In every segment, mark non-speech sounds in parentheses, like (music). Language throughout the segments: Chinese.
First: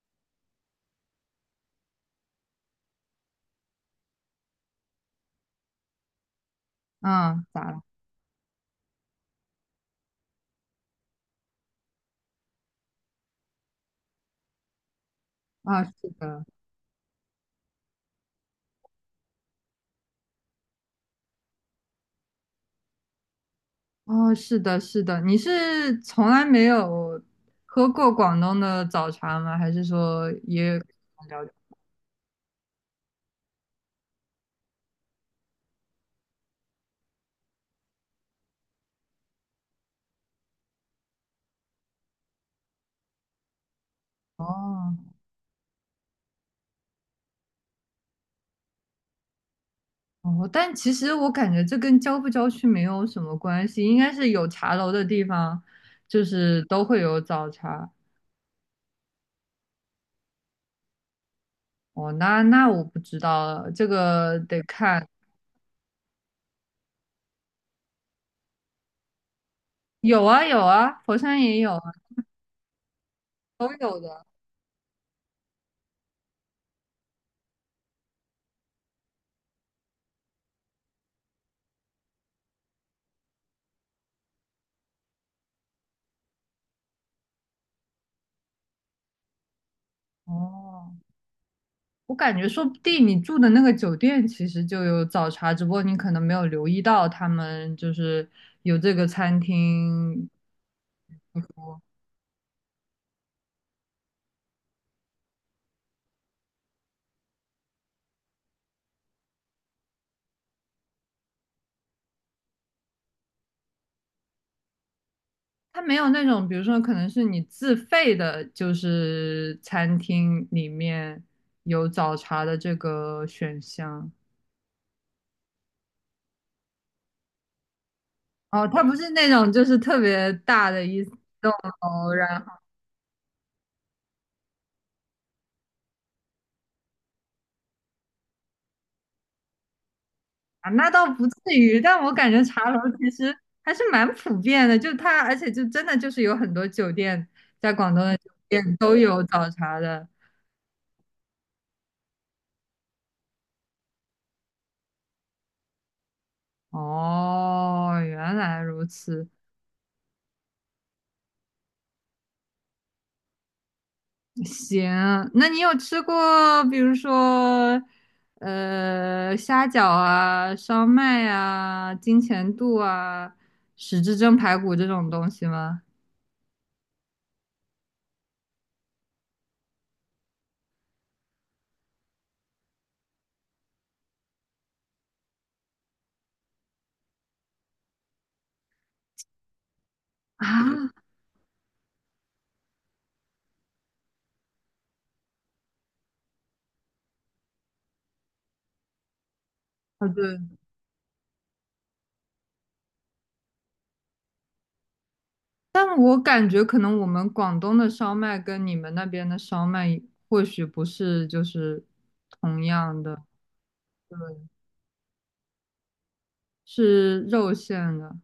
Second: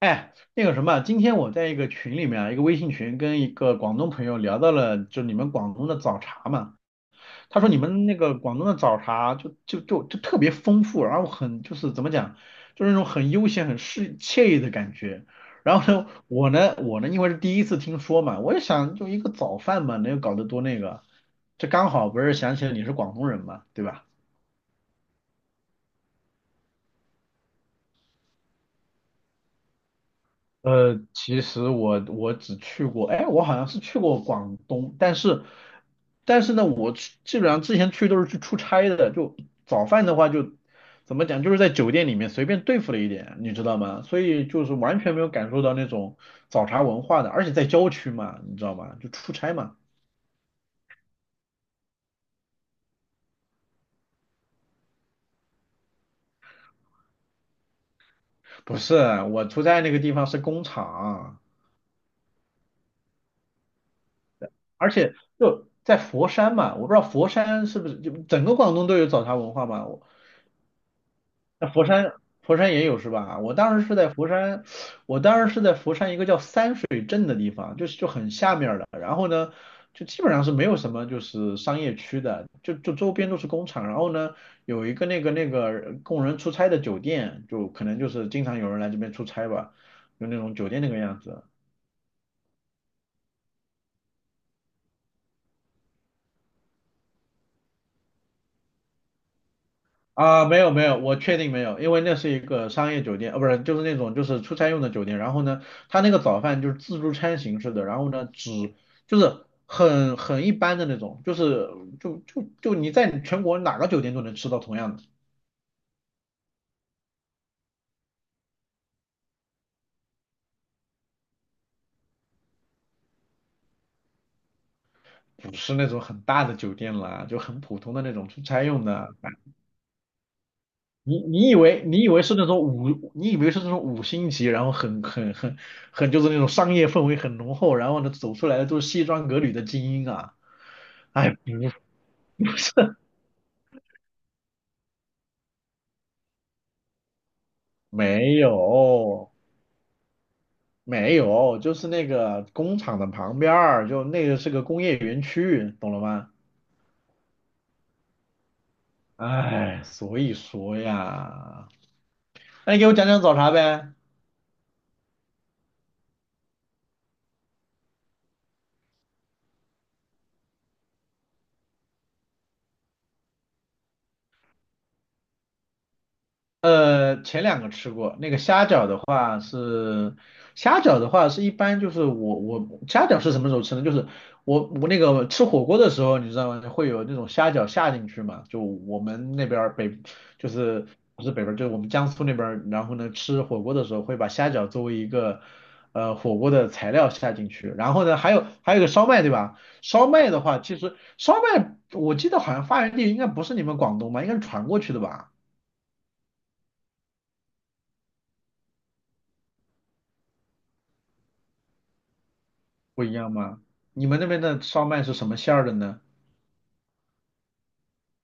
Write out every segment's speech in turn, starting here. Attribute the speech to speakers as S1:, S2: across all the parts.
S1: 哎，那个什么，今天我在一个群里面啊，一个微信群，跟一个广东朋友聊到了，就你们广东的早茶嘛。
S2: 嗯，
S1: 他说
S2: 咋
S1: 你
S2: 了？
S1: 们那个广东的早茶就特别丰富，然后很就是怎么讲，就是那种很悠闲、很适惬意的感觉。然
S2: 啊，
S1: 后呢，
S2: 是的。
S1: 我呢，因为是第一次听说嘛，我也想就一个早饭嘛，能有搞得多那个，这刚好不是想起来你是广东人嘛，对吧？
S2: 哦，是的，是的，你是从来没有喝过广东的早茶吗？还是说也
S1: 其
S2: 了解？
S1: 实我只去过，哎，我好像是去过广东，但是但是呢，我去基本上之前去都是去出差的，就早饭的话就怎么讲，就是在酒店里面随便对付了一点，你知道吗？所以就是
S2: 哦，
S1: 完全没有感受到那种早茶文化的，而且在郊区嘛，你知道吗？就出差嘛，
S2: 哦，但其实我感觉这跟郊不郊区没有什么关系，应该是有茶楼的地方，就是都会有早茶。
S1: 不是，我出差那个地方是工厂，
S2: 哦，那我不知道了，这个得
S1: 而
S2: 看。
S1: 且就在佛山嘛，我不知道佛山是不是就整个广东都有早茶文化嘛？
S2: 有啊有啊，佛山也
S1: 那
S2: 有啊，
S1: 佛山也有是吧？我
S2: 都
S1: 当时是
S2: 有
S1: 在
S2: 的。
S1: 佛山，我当时是在佛山一个叫三水镇的地方，就是就很下面儿的。然后呢，就基本上是没有什么就是商业区的，就周边都是工厂。然后呢，有一个那个供人出差的酒店，就可能就是经常有人来这边出差吧，就那种酒店那
S2: 哦。
S1: 个样子。
S2: 我感觉说不定你住的那个酒店其实就有早茶，只不过你可能没有留意到他们就是有这个餐厅。
S1: 啊，没有没有，我确定没有，
S2: 他
S1: 因为那是一个商业酒店，不是，就是那种就是出差用的酒店。然后呢，他那个早饭就是自助餐形式的，然后呢，只就是很一般的那种，就是就你在全国哪个酒店都能吃到同样的，
S2: 没有那种，比如说可能是你自费的，就是餐厅里面有早茶的这个选项。
S1: 不是那种很大的酒店啦，就很普通的那种出差
S2: 哦，他
S1: 用
S2: 不
S1: 的。
S2: 是那
S1: 啊
S2: 种就是特别大的一
S1: 你你
S2: 栋
S1: 以为你以
S2: 楼。
S1: 为是
S2: 然
S1: 那种五，你以为是那种五星级，然后很就是那种商业氛围很浓厚，然后呢，走出来的都是西装革履的精英啊，
S2: 啊，那倒不
S1: 哎，
S2: 至
S1: 不
S2: 于，但我感觉茶楼其实还是蛮普遍的，就它，而且就真的就是有很多酒店，在广东的酒
S1: 没
S2: 店都有
S1: 有，
S2: 早茶的。
S1: 没有，就是那个工厂的旁边儿，就那个是个工业园区，懂了吗？
S2: 哦，原来如此。
S1: 哎，所以说呀，那你给我讲讲早茶呗。
S2: 行，那你有吃过，比如说，虾饺啊、烧麦啊、金钱肚啊、十字蒸排骨这种东西吗？
S1: 虾饺的话是虾饺的话是一般就是我虾饺是什么时候吃呢？就是我那个吃火锅的时候，你知道吗？会有那种虾饺下进去嘛？就我们那边儿北
S2: (laughs)
S1: 就是
S2: 啊，
S1: 不是北边儿就是我们江苏那边儿然后呢吃火锅的时候会把虾饺作为一个火锅的材料下进去，然后呢还有一个烧麦对吧？烧
S2: 哦，
S1: 麦
S2: 对。
S1: 的话，其实烧麦我记得好像发源地应该不是你们广东吧，应该是传过去的吧？
S2: 但我感觉可能我们广东的烧麦跟你们那边的烧麦或许不是就是同样
S1: 不一
S2: 的。
S1: 样吗？你
S2: 对，
S1: 们那边的烧麦是什么馅儿的呢？
S2: 是肉馅的。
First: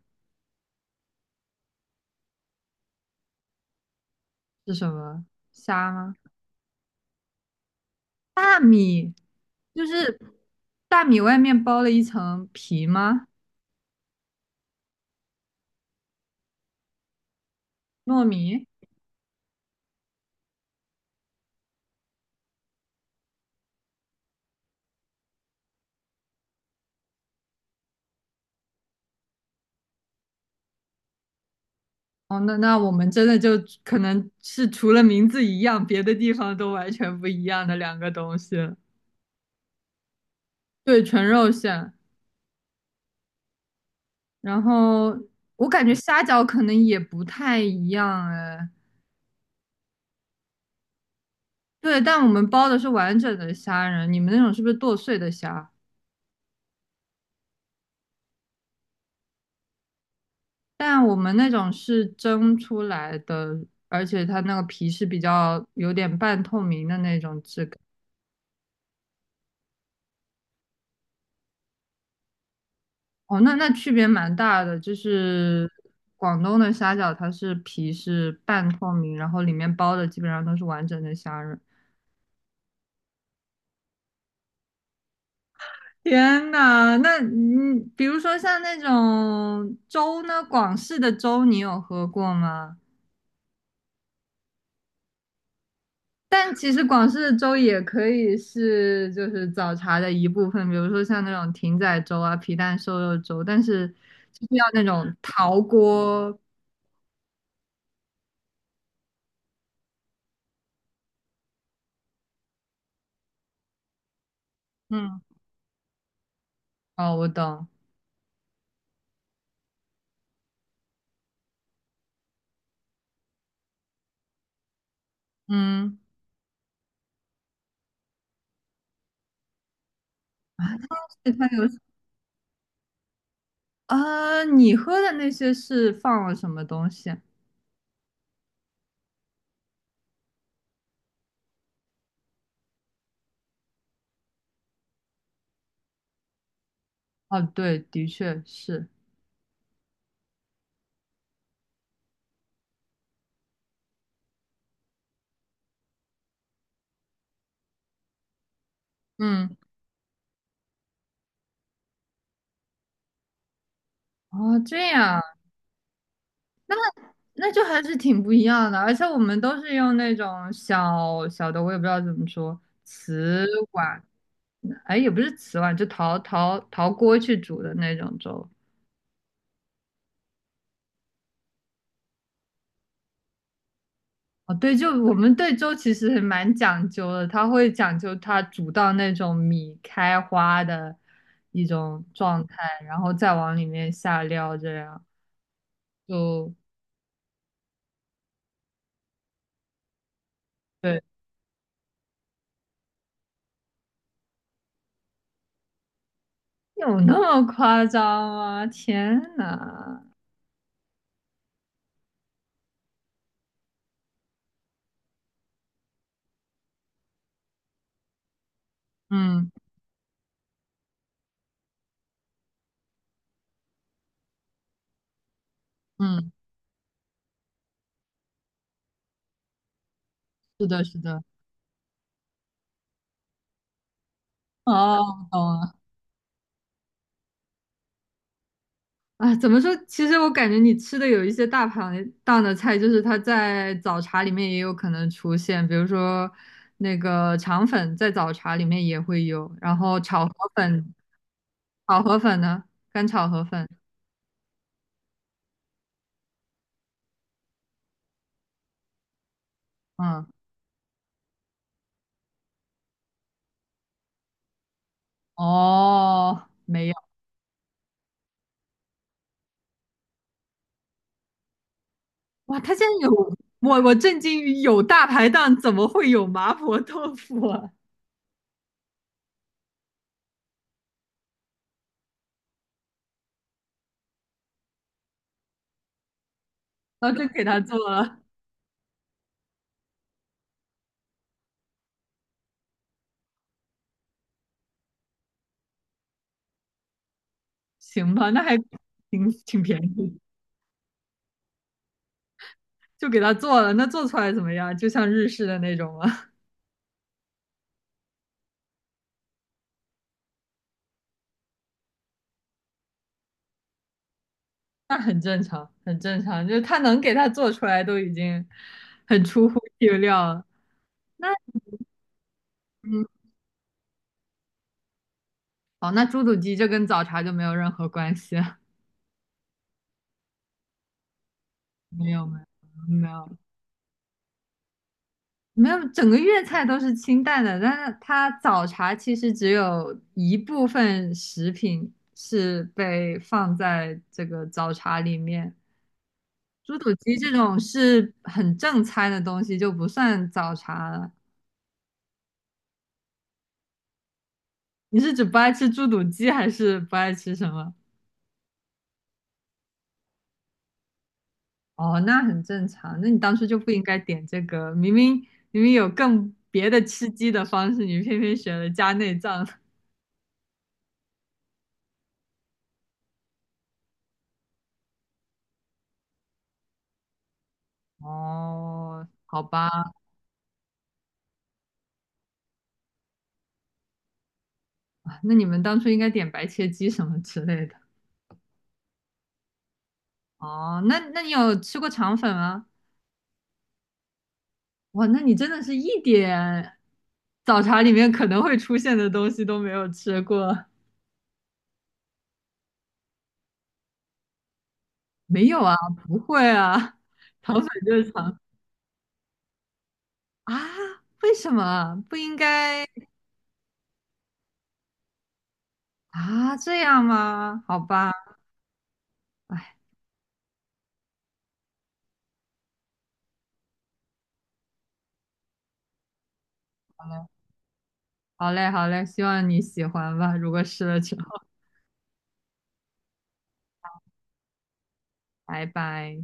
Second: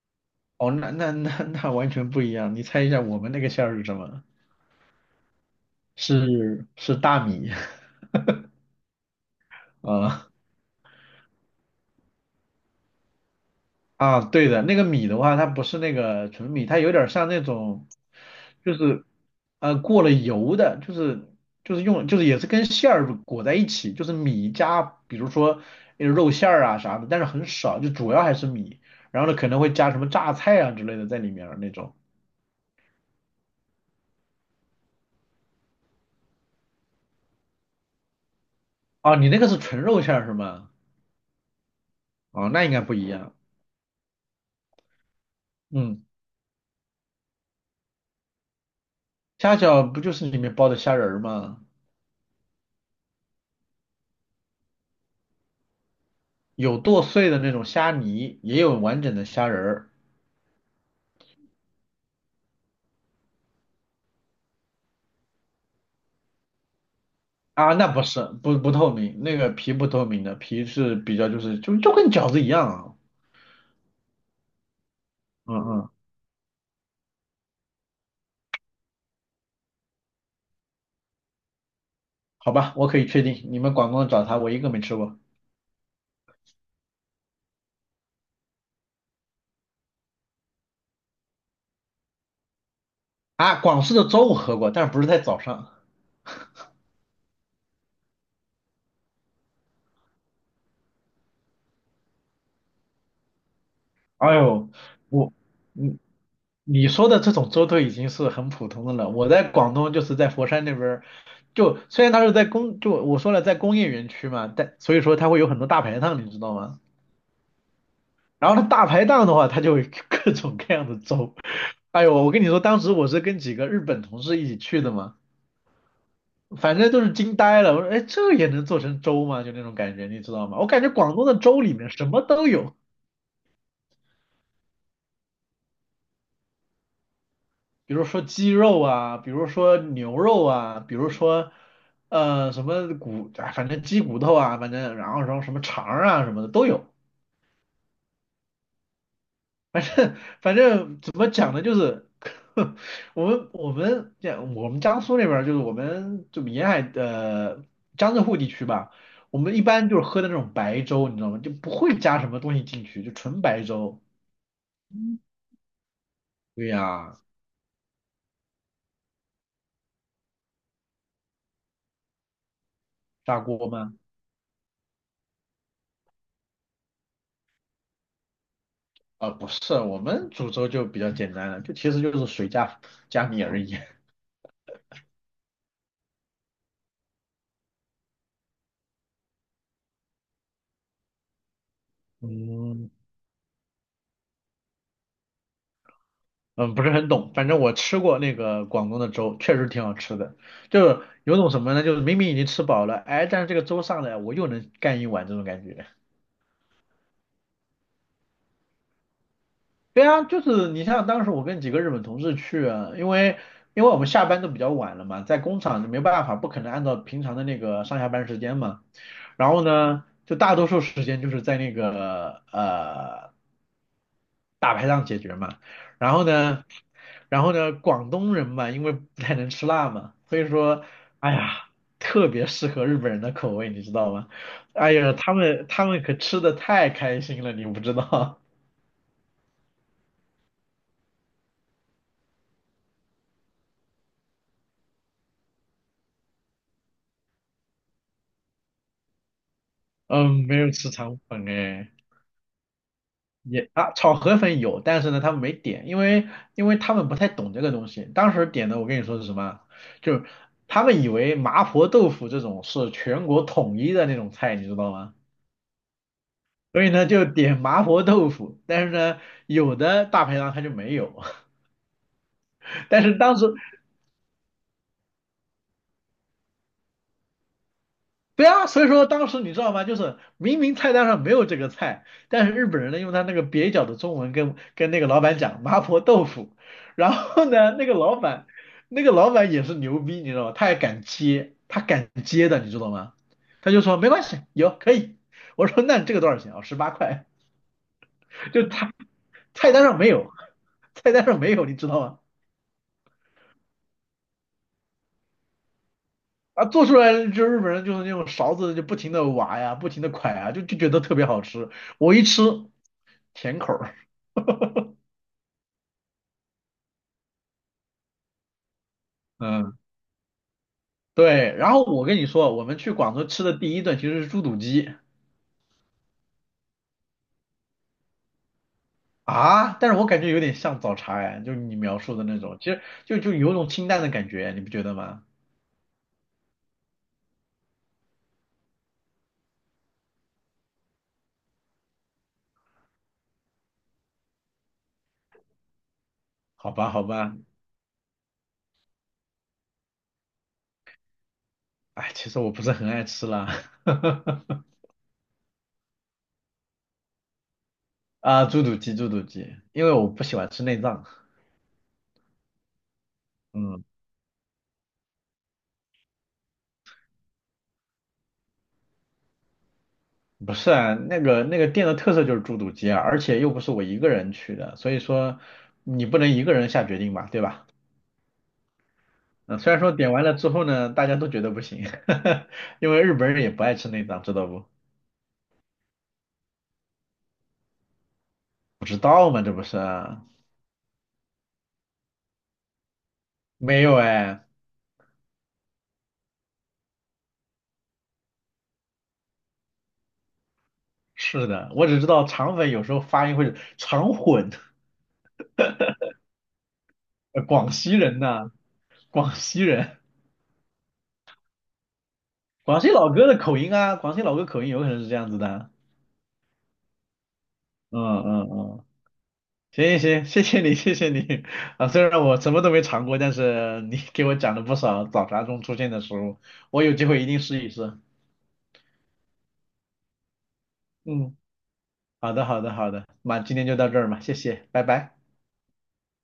S1: 哦，那完全不一样。你猜一下我们那个馅儿是什么？
S2: 是什么？虾吗？
S1: 是大米 (laughs)
S2: 大米，就是
S1: 啊
S2: 大米外面包了一层皮吗？
S1: 啊，对的，那个米的话，它不是那个纯米，它有点像那种，
S2: 糯米？
S1: 就是过了油的，就是就是用就是也是跟馅儿裹在一起，就是米加比如说肉馅儿啊啥的，但是很少，就主要还是米。然后呢，可能会加什么榨菜啊之类的在里面儿那种。
S2: 哦，那那我们真的就可能是除了名字一样，别的地方都完全不一样的两个东西了。
S1: 哦，你那个是纯肉馅儿是吗？
S2: 对，纯肉馅。
S1: 哦，那应该不一样。
S2: 然后我感觉
S1: 嗯，
S2: 虾饺可能也不太一样哎。
S1: 虾饺不就是里面包的虾仁儿吗？
S2: 对，但我们包的是完整的虾仁，你们那种是不是剁碎的虾？
S1: 有剁碎的那种虾泥，也有完整的虾仁儿
S2: 但我们那种是蒸出来的，而且它那个皮是比较有点半透明的那种质
S1: 啊。
S2: 感。
S1: 那不是，不不透明，那个皮不透明的，皮是比较就是就跟饺子一样啊。
S2: 哦，那那区别蛮大的，就
S1: 嗯
S2: 是
S1: 嗯，
S2: 广东的虾饺它是皮是半透明，然后里面包的基本上都是完整的虾仁。
S1: 好吧，我可以确定，你们广东的早茶我一个没吃过
S2: 天呐，那嗯，比如说像那种粥呢，广式的粥你有喝过吗？
S1: 啊。广式的粥我喝过，但是不是在早上。
S2: 但其实广式的粥也可以是就是早茶的一部分，比如说像那种艇仔粥啊、皮蛋瘦肉粥，但是
S1: 哎
S2: 就是要
S1: 呦，
S2: 那种
S1: 我。
S2: 陶
S1: 嗯。
S2: 锅。
S1: 你说的这种粥都已经是很普通的了。我在广东就是在佛山那边儿就虽然它是在工，就我说了在工业园区嘛，但所以说
S2: 嗯，
S1: 它会有很多大排档，你知道吗？
S2: 哦，我懂。
S1: 然后它大排档的话，它就会 (laughs) 各种各样的粥。哎呦，我跟你说，当时我是跟几个日本同事一起去的嘛，
S2: 嗯，
S1: 反正都是惊呆了。我说，哎，这也能做成粥吗？就那种感觉，你知道吗？
S2: 啊，
S1: 我感觉广东
S2: 它
S1: 的
S2: 它
S1: 粥
S2: 有
S1: 里面什么都有。
S2: 呃，啊你喝的那些是放了什么东西啊？
S1: 比如说鸡肉啊，比如说牛肉啊，比如说什么骨，啊反正鸡骨头啊，反正然后什么肠儿啊什么的都有，
S2: 哦，对，的确是。
S1: 反正反正怎么讲呢，就是 (laughs) 我们江苏那边儿就是我们就沿海的江浙沪地区吧，我们
S2: 嗯，
S1: 一般就是喝的那种白粥，你知道吗？就不会加什么东西进去，就纯白粥。
S2: 哦，这样。
S1: 对
S2: 那。
S1: 呀，
S2: 那就还是挺不一样的，而且我们都是用那种小小的，我也不知道怎么说，
S1: 砂
S2: 瓷
S1: 锅吗？
S2: 碗，哎，也不是瓷碗，就陶锅去煮的那种粥。
S1: 啊，不是，我们煮粥就比较简单了，就其实就是水加加米而已。(laughs)
S2: 哦，对，就我们对粥其实还蛮讲究的，它会讲究它煮到那种米开花的一种状态，
S1: 嗯，
S2: 然后再往里面下料，这样就
S1: 嗯，不是很懂，反正我吃过那个广东的粥，确实挺好吃的。就
S2: 对，
S1: 是有种什么呢？就是明明已经吃饱了，哎，但是这个粥上来，我又能干一碗这种感觉。
S2: 有那么夸张吗？天呐，
S1: 对啊，就是你像当时我跟几个日本同事去啊，因为我们下班都比较晚了嘛，在工厂就没办法，不可能按照平常的那个上下班时间嘛。
S2: 嗯
S1: 然后呢，就大多数时间就是在那个大排档解决嘛。然后
S2: 嗯，
S1: 呢，然后呢，广东人嘛，因为不太能吃辣嘛，所以
S2: 是的，
S1: 说，
S2: 是的。
S1: 哎呀，特别适合日本人的口味，你知道吗？哎呀，
S2: 哦，
S1: 他
S2: 懂
S1: 们
S2: 了。
S1: 他们可吃的太开心了，你不知道。(laughs)
S2: 啊，怎么说？其实我感觉你吃的有一些大排档的菜，就是它在早茶里面也有可能出现，比如说那个肠粉在早茶里面也会有，然后炒河
S1: 嗯，没有吃
S2: 粉，
S1: 肠粉哎，
S2: 炒河粉呢，干炒河粉。
S1: 也啊，炒河粉有，但是呢，他们没点，因为他们不太懂这个东西。当时点的，我跟你说是什么？就是
S2: 嗯，
S1: 他们以为麻婆豆腐这种是全国统一的那种菜，你知道吗？
S2: 哦，
S1: 所
S2: 没
S1: 以
S2: 有。
S1: 呢，就点麻婆豆腐，但是呢，有的大排档它就没有。
S2: 哇，它竟
S1: (laughs)
S2: 然
S1: 但是
S2: 有，
S1: 当时
S2: 我震惊于有大排档怎么会有麻婆豆腐啊？
S1: 对啊，所以说当时你知道吗？就是明明菜单上没有这个菜，但是日本人呢用他那个蹩脚的中文跟那个老板讲麻婆豆腐，
S2: 然
S1: 然
S2: 后就给
S1: 后
S2: 他
S1: 呢
S2: 做
S1: 那个老
S2: 了。
S1: 板那个老板也是牛逼，你知道吗？他还敢接，他敢接的，你知道吗？他就说没关系，有可以。我说那这个多少钱啊？十八块，
S2: 行吧，那还
S1: 就他
S2: 挺
S1: 菜
S2: 便
S1: 单上没
S2: 宜。
S1: 有，菜单上没有，你知道吗？
S2: 就给他做了，那做出来怎么样？就像日式的那种吗？
S1: 啊，做出来就日本人就是那种勺子就不停的挖呀，不停的㧟啊，就觉得特别好吃。我一吃甜口儿
S2: 那很正常，很正常，就是他能给他做出来都已经很出乎
S1: 嗯。
S2: 意料了。那
S1: 对，然后我跟你说，我们去
S2: 嗯，
S1: 广州吃的第一顿其实是猪肚鸡
S2: 哦，那猪肚鸡就跟早茶就没有任何关系了。
S1: 啊，但是我感觉有点像早茶哎，就是你描
S2: 没
S1: 述的
S2: 有没
S1: 那
S2: 有
S1: 种，其实
S2: 没
S1: 就
S2: 有
S1: 就有种清淡的感觉，你不觉得吗？
S2: 没有，整个粤菜都是清淡的，但是它早茶其实只有一部分食品是被放在这个早茶里面，
S1: 好
S2: 猪
S1: 吧，
S2: 肚
S1: 好
S2: 鸡这
S1: 吧，
S2: 种是很正餐的东西就不算早茶了。
S1: 哎，其实我不是很爱吃啦，(laughs)
S2: 你是指不爱吃猪肚鸡，还是不爱吃什么？
S1: 啊，猪肚鸡，因为我不喜欢吃内脏，
S2: 哦，那很正常。那你当初就不应
S1: 嗯，
S2: 该点这个，明明有更别的吃鸡的方式，你偏偏选了加内脏。(laughs)
S1: 不是啊，那个店的特色就是猪肚鸡啊，而且又不是我一个人去的，所以说你不能一个人下决定吧，对吧？
S2: 哦，好
S1: 嗯，虽然说
S2: 吧，
S1: 点完了之后呢，大家都觉得不行，(laughs) 因为日本人也不爱吃内脏，知道不？
S2: 啊那你们当初应该点白切鸡什么之类的。
S1: 不知道吗？这不是啊
S2: 哦，那那你有吃过肠粉吗？
S1: 没有哎，
S2: 哇，那你真的是一点早茶里面可能会出现的东西都没有吃过。
S1: 是的，我只知道肠粉有时候发音会肠混，
S2: 没有啊，不会啊，肠粉
S1: 广
S2: 就
S1: 西
S2: 是
S1: 人
S2: 肠
S1: 呐、广西人，
S2: 啊，为什么不应
S1: 广
S2: 该
S1: 西老哥的口音啊，广西老哥口音有可能是这样子的。
S2: 啊？这样吗？好吧。
S1: 嗯嗯嗯，
S2: 哎，
S1: 行行行，谢谢你，谢谢你啊！虽然我什么都没尝过，但是你给我讲了不少早茶中出现的食物，我有机会一定试一试。
S2: 好嘞，好嘞，希望你喜欢吧。如果试了之后，
S1: 嗯。好的，那今天就到这儿嘛，谢谢，拜拜。
S2: 拜拜。